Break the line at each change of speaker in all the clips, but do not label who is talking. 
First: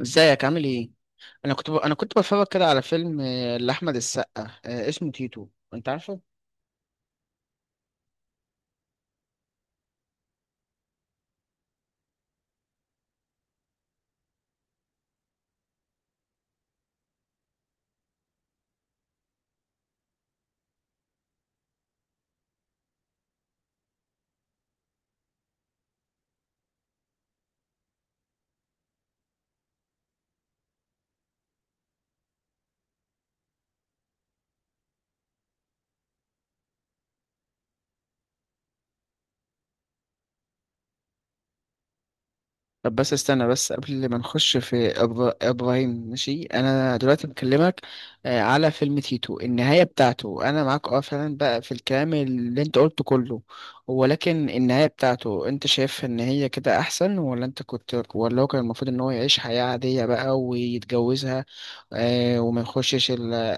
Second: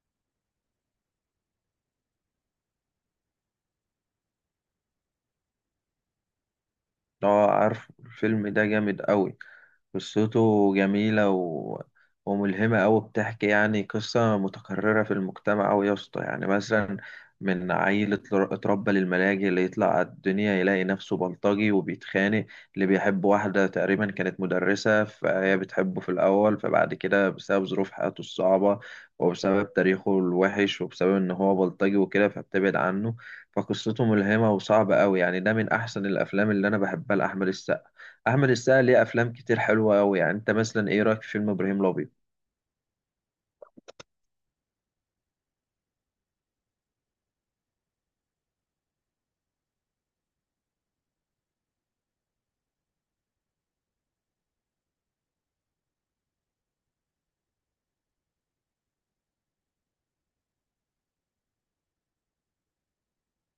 ازيك؟ عامل ايه؟ انا كنت بتفرج كده على فيلم، لاحمد السقا، اسمه تيتو. انت عارفه؟
اه عارف الفيلم ده جامد قوي. قصته جميلة وملهمة أوي. بتحكي يعني قصة متكررة في المجتمع أوي يا اسطى، يعني مثلا من عيل اتربى للملاجئ، اللي يطلع على الدنيا يلاقي نفسه بلطجي وبيتخانق، اللي بيحب واحدة تقريبا كانت مدرسة، فهي بتحبه في الأول، فبعد كده بسبب ظروف حياته الصعبة وبسبب تاريخه الوحش وبسبب إن هو بلطجي وكده فبتبعد عنه. فقصته ملهمة وصعبة قوي يعني، ده من أحسن الأفلام اللي أنا بحبها لأحمد السقا. أحمد السقا ليه أفلام كتير حلوة أوي. يعني أنت مثلا إيه رأيك في فيلم إبراهيم الأبيض؟
طب بس استنى، بس قبل ما نخش في ابراهيم. ماشي، انا دلوقتي بكلمك، على فيلم تيتو. النهايه بتاعته، انا معاك، اه، فعلا بقى في الكلام اللي انت قلته كله. ولكن النهايه بتاعته، انت شايف ان هي كده احسن، ولا انت كنت ولا هو كان المفروض ان هو يعيش حياه عاديه بقى ويتجوزها؟ وما يخشش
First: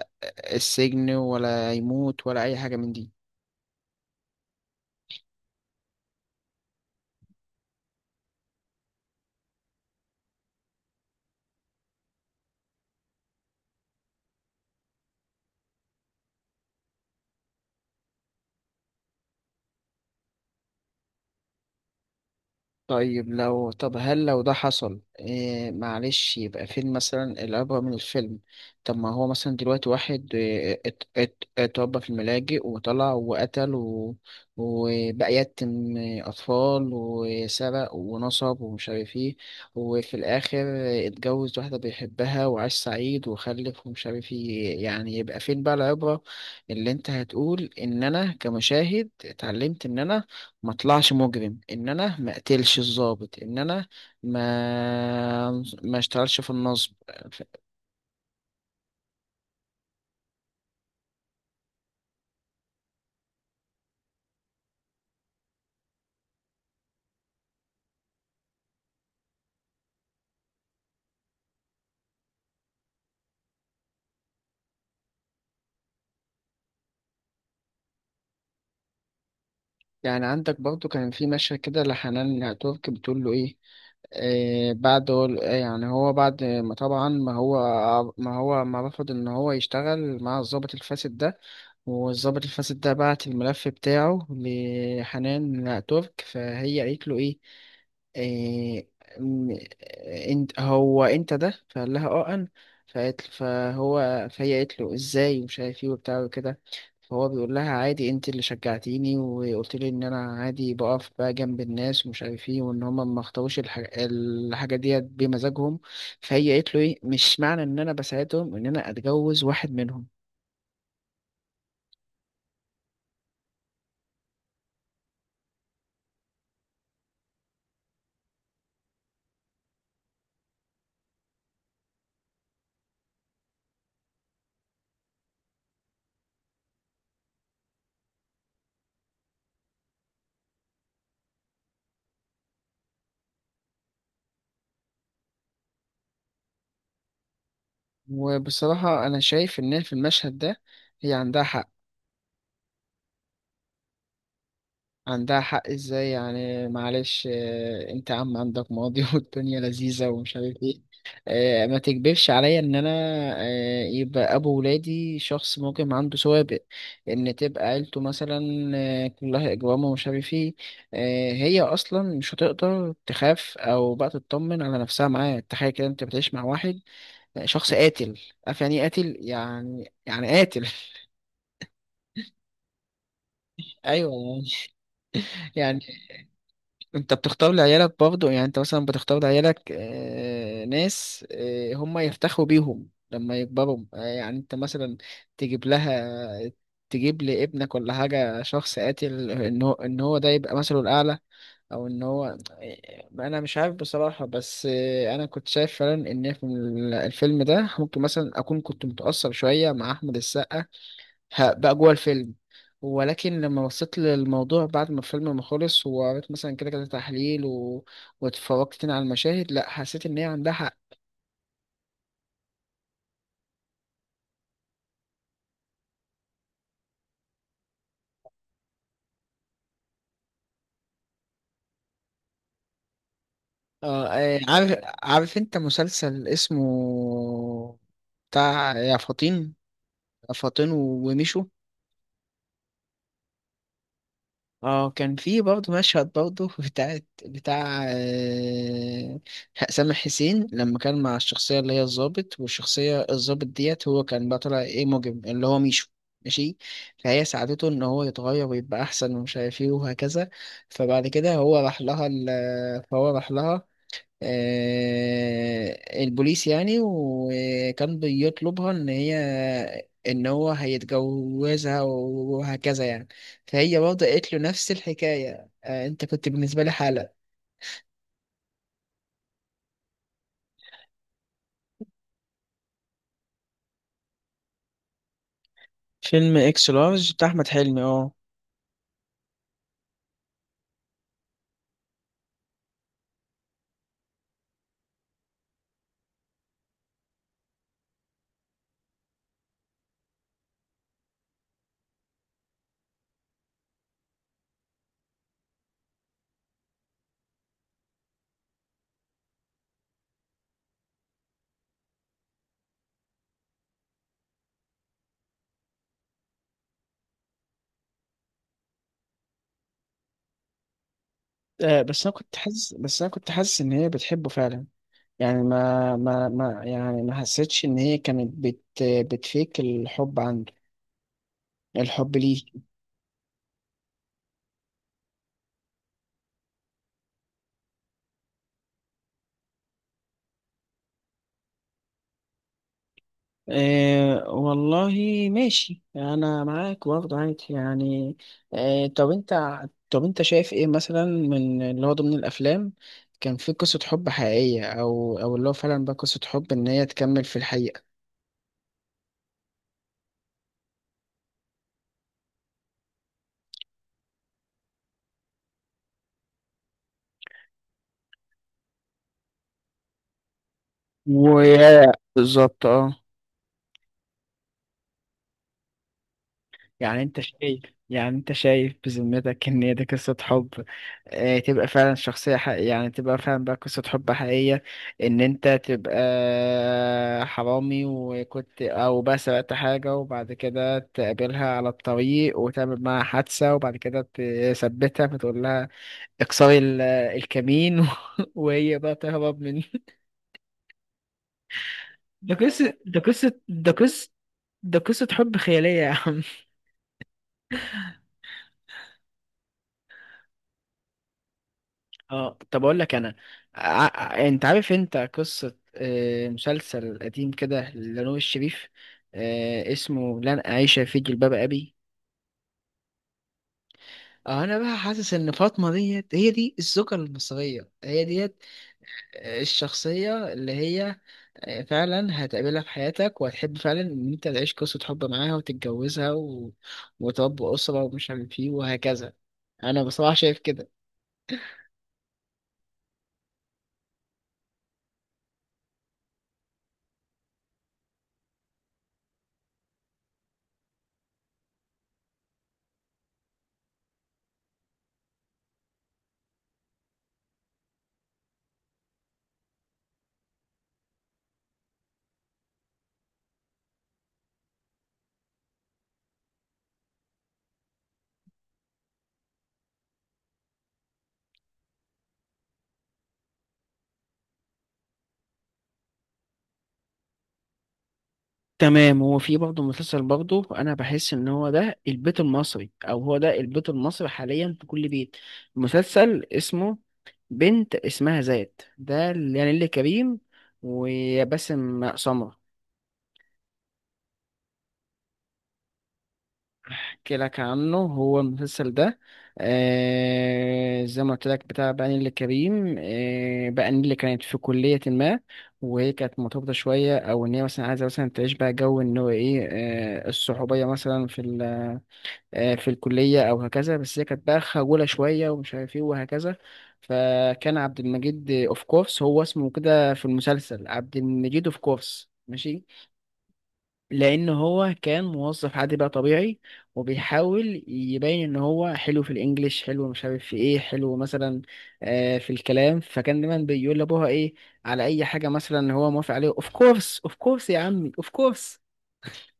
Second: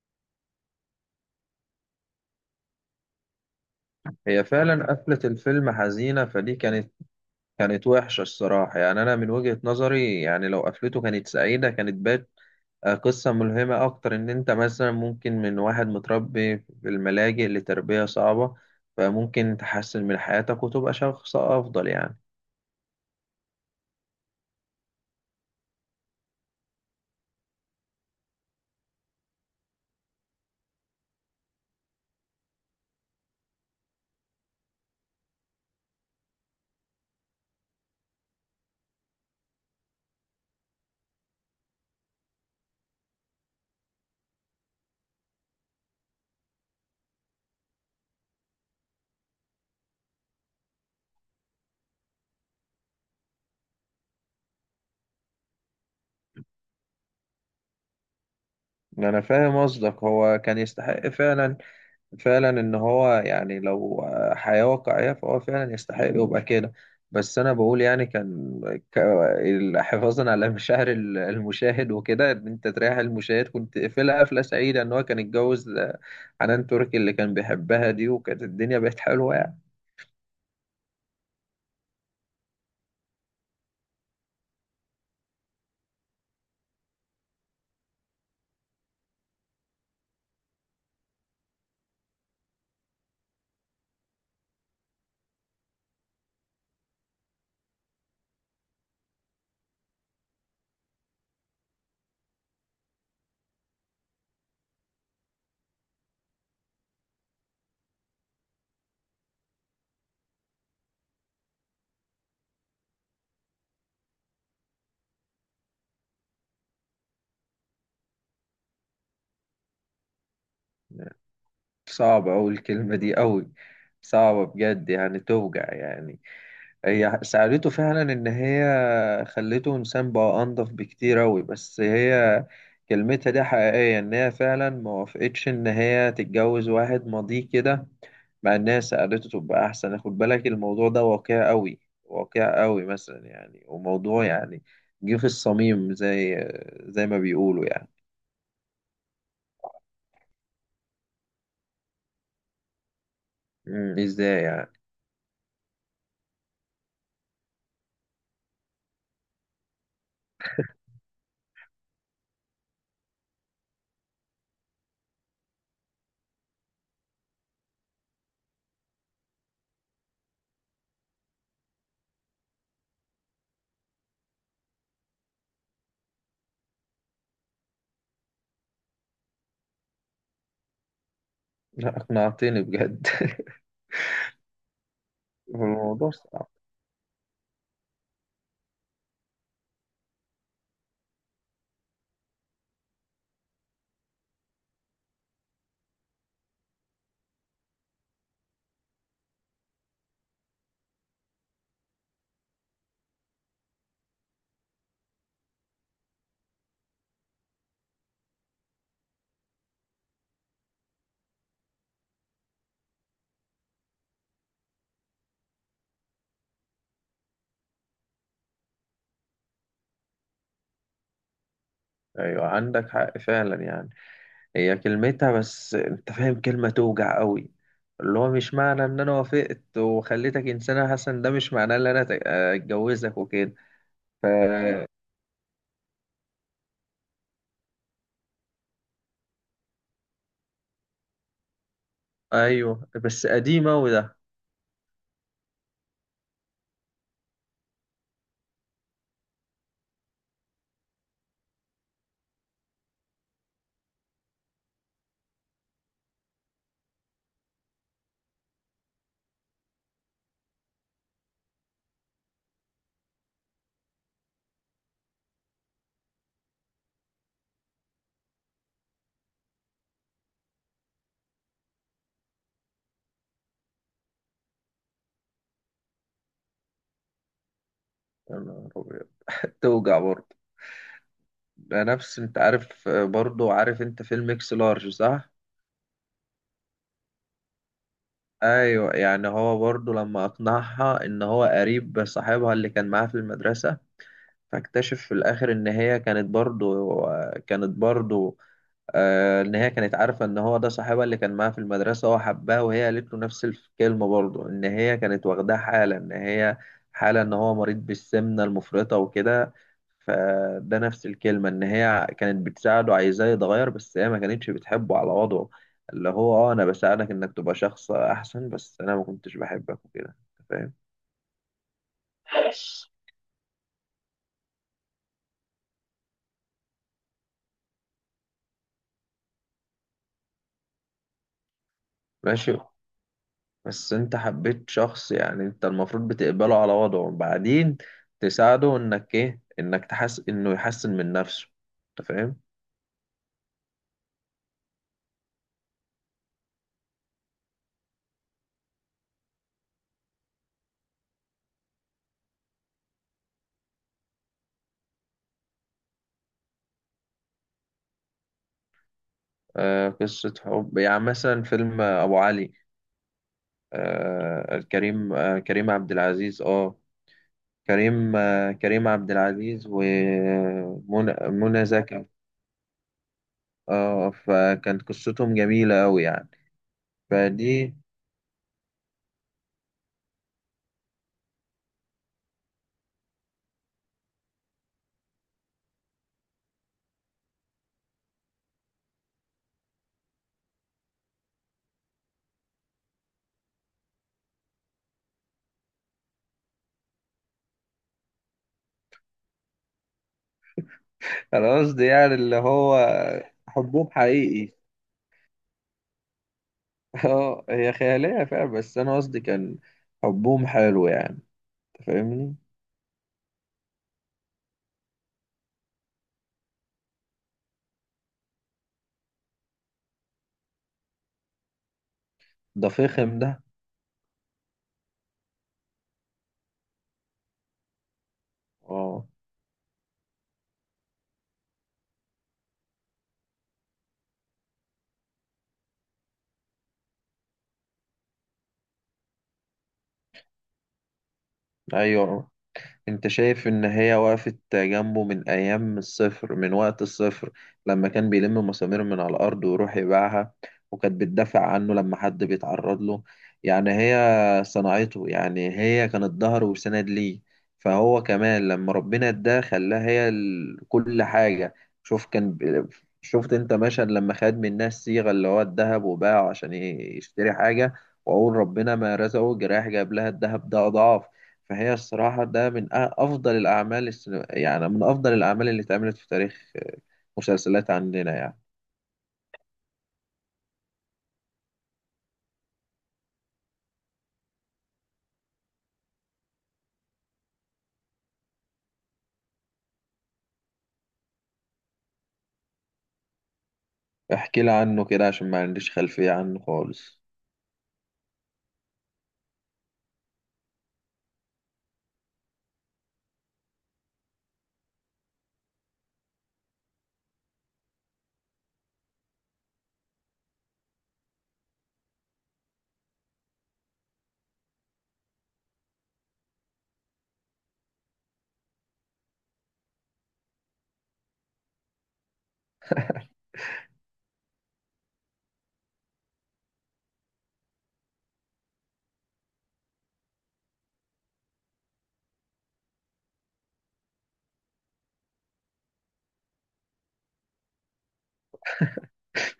السجن، ولا يموت ولا أي حاجة من دي.
هي فعلا قفلة الفيلم حزينة، فدي كانت وحشة الصراحة. يعني أنا من وجهة نظري يعني لو قفلته كانت سعيدة كانت بات قصة ملهمة أكتر، إن أنت مثلا ممكن من واحد متربي في الملاجئ لتربية صعبة فممكن تحسن من حياتك وتبقى شخص أفضل يعني.
طيب لو طب هل لو ده حصل إيه، معلش، يبقى فين مثلا العبرة من الفيلم؟ طب ما هو مثلا دلوقتي واحد، إيه، اتربى في الملاجئ وطلع وقتل وبقى يتم أطفال وسرق ونصب ومش عارف ايه، وفي الآخر اتجوز واحدة بيحبها، وعاش سعيد وخلف ومش عارف ايه. يعني يبقى فين بقى العبرة اللي انت هتقول ان انا كمشاهد اتعلمت ان انا ما اطلعش مجرم، ان انا ما اقتلش الضابط، ان انا ما ما اشتغلش في النصب. ف-
أنا فاهم قصدك، هو كان يستحق فعلا، فعلا ان هو يعني لو حياة واقعية فهو فعلا يستحق يبقى كده. بس انا بقول يعني ك- حفاظا على المشاهد وكده، ان انت تريح المشاهد، كنت قفلها قفلة سعيدة ان هو كان اتجوز حنان تركي اللي كان بيحبها دي، وكانت الدنيا بقت حلوة يعني.
يعني عندك برضو كان في مشهد كده لحنان ترك بتقول له ايه، إيه بعد إيه، يعني هو بعد ما طبعا ما هو ما رفض ان هو يشتغل مع الضابط الفاسد ده، والضابط الفاسد ده بعت الملف بتاعه لحنان ترك. فهي قالت له ايه، إيه، م- انت هو انت ده؟ فقال لها اه انا. فقالت فهو فهي قالت له ازاي ومش عارف ايه وبتاع وكده. فهو بيقول لها عادي، انت اللي شجعتيني وقلت لي ان انا عادي بقف بقى جنب الناس ومش عارف ايه، وان هما ما اختاروش الحاجه ديت بمزاجهم. فهي قالت له ايه، مش معنى ان انا بساعدهم ان انا اتجوز واحد منهم.
صعبة اوي الكلمة دي اوي، صعبة بجد يعني توجع يعني. هي ساعدته فعلا، إن هي خلته إنسان بقى أنضف بكتير أوي، بس هي كلمتها دي حقيقية، إن هي فعلا ما وافقتش إن هي تتجوز واحد ماضيه كده، مع إن هي ساعدته تبقى أحسن. خد بالك الموضوع ده واقع أوي، واقع أوي مثلا يعني، وموضوع يعني جه في الصميم زي زي ما بيقولوا يعني.
وبصراحه انا شايف ان في المشهد ده هي عندها حق.
إزاي يعني؟
عندها حق ازاي، يعني معلش، انت عندك ماضي والدنيا لذيذة ومش عارف ايه. ما تكبرش عليا ان انا، يبقى ابو ولادي شخص ممكن عنده سوابق، ان تبقى عيلته مثلا، كلها اجرام ومش عارف ايه. هي اصلا مش هتقدر تخاف او بقى تطمن على نفسها معاه. تخيل كده، انت بتعيش مع واحد، شخص قاتل. عارف يعني ايه قاتل؟ يعني قاتل.
لا أقنعتني بجد.
ايوه يعني. يعني
الموضوع صعب.
انت بتختار لعيالك برضه، يعني انت مثلا بتختار لعيالك، ناس، هم يفتخروا بيهم لما يكبروا. يعني انت مثلا تجيب لها تجيب لابنك ولا حاجة شخص قاتل ان هو ده يبقى مثله الأعلى، او ان هو، انا مش عارف بصراحة، بس انا كنت شايف فعلا ان في الفيلم ده ممكن مثلا اكون كنت متأثر شوية مع احمد السقا، بقى جوه الفيلم. ولكن لما بصيت للموضوع بعد ما الفيلم ما خلص، وقريت مثلا كده كده تحليل واتفرجت تاني على المشاهد، لا، حسيت ان هي عندها حق.
أيوة عندك حق فعلا يعني، هي كلمتها بس انت فاهم كلمة توجع قوي، اللي هو مش معنى ان انا وافقت وخليتك انسانة حسن، ده مش معناه ان انا اتجوزك وكده. ف
عارف انت مسلسل اسمه بتاع يا فطين، يا فطين وميشو؟
ايوه بس قديمة وده.
اه، كان في برضه مشهد برضه بتاع سامح حسين لما كان مع الشخصية اللي هي الضابط، والشخصية الضابط ديت، هو كان بقى طالع ايه، مجرم اللي هو ميشو. ماشي. فهي ساعدته ان هو يتغير ويبقى احسن ومش عارف ايه وهكذا. فبعد كده، هو راح لها ال- فهو راح لها، البوليس يعني، وكان بيطلبها ان هي ان هو هيتجوزها وهكذا يعني. فهي برضه قالت له نفس الحكايه، انت كنت بالنسبه لي حاله.
يا نهار أبيض. توجع برضه. ده نفس، انت عارف برضه، عارف انت فيلم اكس لارج، صح؟
فيلم اكس لارج بتاع احمد حلمي، اه.
ايوه يعني هو برضه لما اقنعها ان هو قريب صاحبها اللي كان معاها في المدرسة، فاكتشف في الآخر إن هي كانت برضو كانت برضو آه، إن هي كانت عارفة إن هو ده صاحبها اللي كان معاها في المدرسة، هو حبها وهي قالت له نفس الكلمة برضو، إن هي كانت واخداه حالة، إن هي حالة إن هو مريض بالسمنة المفرطة وكده. فده نفس الكلمة، إن هي كانت بتساعده عايزاه يتغير بس هي ما كانتش بتحبه على وضعه، اللي هو أه أنا بساعدك إنك تبقى شخص أحسن بس أنا ما كنتش بحبك وكده. أنت فاهم؟
بس انا كنت حاسس ان هي بتحبه فعلا. يعني ما يعني ما حسيتش ان هي كانت بتفيك الحب عنده، الحب ليه.
ماشي، بس انت حبيت شخص يعني انت المفروض بتقبله على وضعه، وبعدين تساعده انك ايه انك تحس انه يحسن من نفسه. انت فاهم؟
أه والله. ماشي، انا معاك برضه، عادي يعني. أه، طب انت شايف ايه مثلا من اللي هو ضمن الافلام كان في قصة حب حقيقية، او اللي هو فعلا بقى قصة حب ان هي تكمل في الحقيقة؟
آه قصة حب يعني مثلا فيلم ابو علي، آه كريم عبد العزيز. اه كريم، كريم عبد العزيز ومنى،
و،
منى زكي.
بالظبط، اه.
اه، فكانت قصتهم جميلة قوي يعني.
يعني انت شايف
فدي،
يعني انت شايف بذمتك ان هي دي قصة حب، اه تبقى فعلا شخصية حقيقية، يعني تبقى فعلا بقى قصة حب حقيقية، ان انت تبقى، حرامي وكنت او بقى سرقت حاجة، وبعد كده تقابلها على الطريق وتعمل معاها حادثة، وبعد كده تثبتها فتقول لها اكسري الكمين وهي بقى تهرب من؟
انا قصدي يعني
ده
اللي
قصة
هو
ده قصة ده
حبهم
قصة
حقيقي.
ده قصة حب خيالية يا عم.
اه هي خيالية فعلا، بس أنا قصدي كان حبهم حلو يعني. أنت فاهمني؟
اه، طب اقول لك انا. انت عارف انت قصة، مسلسل قديم كده لنور الشريف، اسمه لن أعيش في جلباب أبي؟
ده فخم ده.
اه، انا بقى حاسس ان فاطمة ديت هي دي الزوجة المصرية، هي ديت،
اه.
الشخصية اللي هي فعلا هتقابلها في حياتك، وهتحب فعلا ان انت تعيش قصة حب معاها وتتجوزها وتربي أسرة ومش عارف ايه وهكذا. انا بصراحة شايف كده.
أيوه، انت شايف ان هي وقفت جنبه من ايام الصفر، من وقت الصفر، لما كان بيلم مسامير من على الارض ويروح يبيعها، وكانت بتدافع عنه لما حد بيتعرض له. يعني هي صنعته، يعني هي كانت ظهر وسند ليه. فهو كمان لما ربنا اداه خلاها هي كل حاجة. شوف كان ب- شفت انت مشهد لما خد من الناس صيغة، اللي هو الذهب، وباعه عشان يشتري حاجة، وأقول ربنا ما رزقه جراح جاب لها الذهب ده أضعاف. فهي الصراحة ده من أفضل الأعمال يعني من أفضل الأعمال اللي اتعملت في تاريخ مسلسلات عندنا يعني.
تمام. هو في برضه مسلسل برضه انا بحس ان هو ده البيت المصري، او هو ده البيت المصري حاليا في كل بيت، مسلسل اسمه بنت اسمها زاد. ده يعني اللي كريم وباسم سمرة.
احكي لي عنه كده عشان ما عنديش خلفية عنه خالص.
احكي لك عنه. هو المسلسل ده، زي ما قلت لك، بتاع بقى نيللي كريم. بقى نيللي كانت في كلية ما، وهي كانت مرتبطة شوية، أو إن هي مثلا عايزة مثلا تعيش بقى جو إن هو إيه، الصحوبية مثلا في الكلية أو هكذا. بس هي كانت بقى خجولة شوية ومش عارف إيه وهكذا. فكان عبد المجيد أوف كورس، هو اسمه كده في المسلسل عبد المجيد أوف كورس. ماشي. لأن هو كان موظف عادي بقى طبيعي، وبيحاول يبين إن هو حلو في الإنجليش، حلو مش عارف في إيه، حلو مثلا في الكلام. فكان دايما بيقول لأبوها إيه على أي حاجة مثلا هو موافق عليه: أوف كورس، أوف كورس يا عمي، أوف كورس.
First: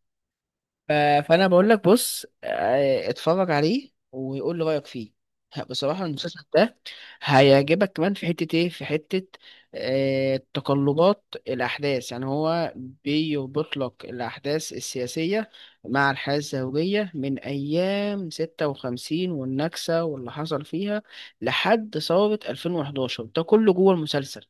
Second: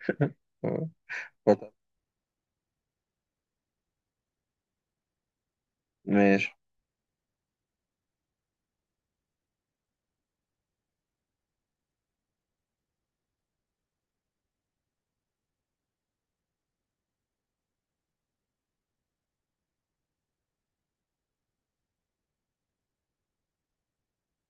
آه،
ف- فانا بقول
فت-
لك بص، اتفرج عليه ويقول لي رايك فيه. بصراحه المسلسل
ماشي.
ده هيعجبك كمان في حته ايه، في حته تقلبات الاحداث. يعني هو بيربط لك الاحداث السياسيه مع الحياه الزوجيه من ايام 56 والنكسه واللي حصل فيها، لحد ثوره 2011. ده كله جوه المسلسل.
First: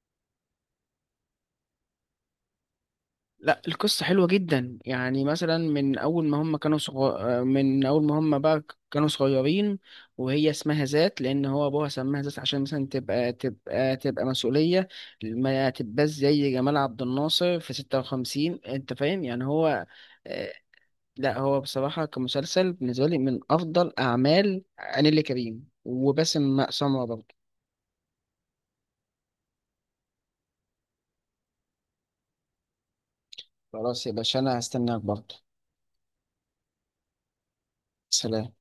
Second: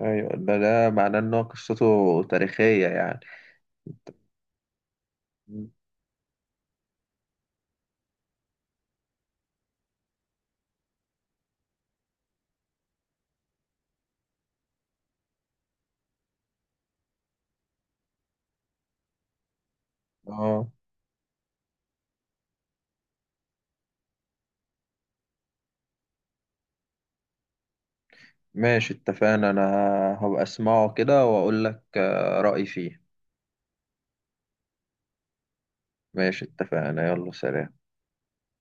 أيوة ده، ده معناه إن هو قصته تاريخية يعني.
لا، القصة حلوة جدا، يعني مثلا من أول ما هم بقى كانوا صغيرين. وهي اسمها ذات لأن هو أبوها سماها ذات، عشان مثلا تبقى مسؤولية، ما تبقاش زي جمال عبد الناصر في ستة وخمسين. أنت فاهم؟ يعني هو، آه،
اه.
لا، هو بصراحة كمسلسل بالنسبة لي من أفضل أعمال نيللي كريم وباسم سمرة برضه.
ماشي اتفقنا. أنا هبقى أسمعه كده وأقول لك رأيي فيه.
خلاص يا باشا، أنا هستناك برضه.
ماشي اتفقنا، يلا سلام.
سلام.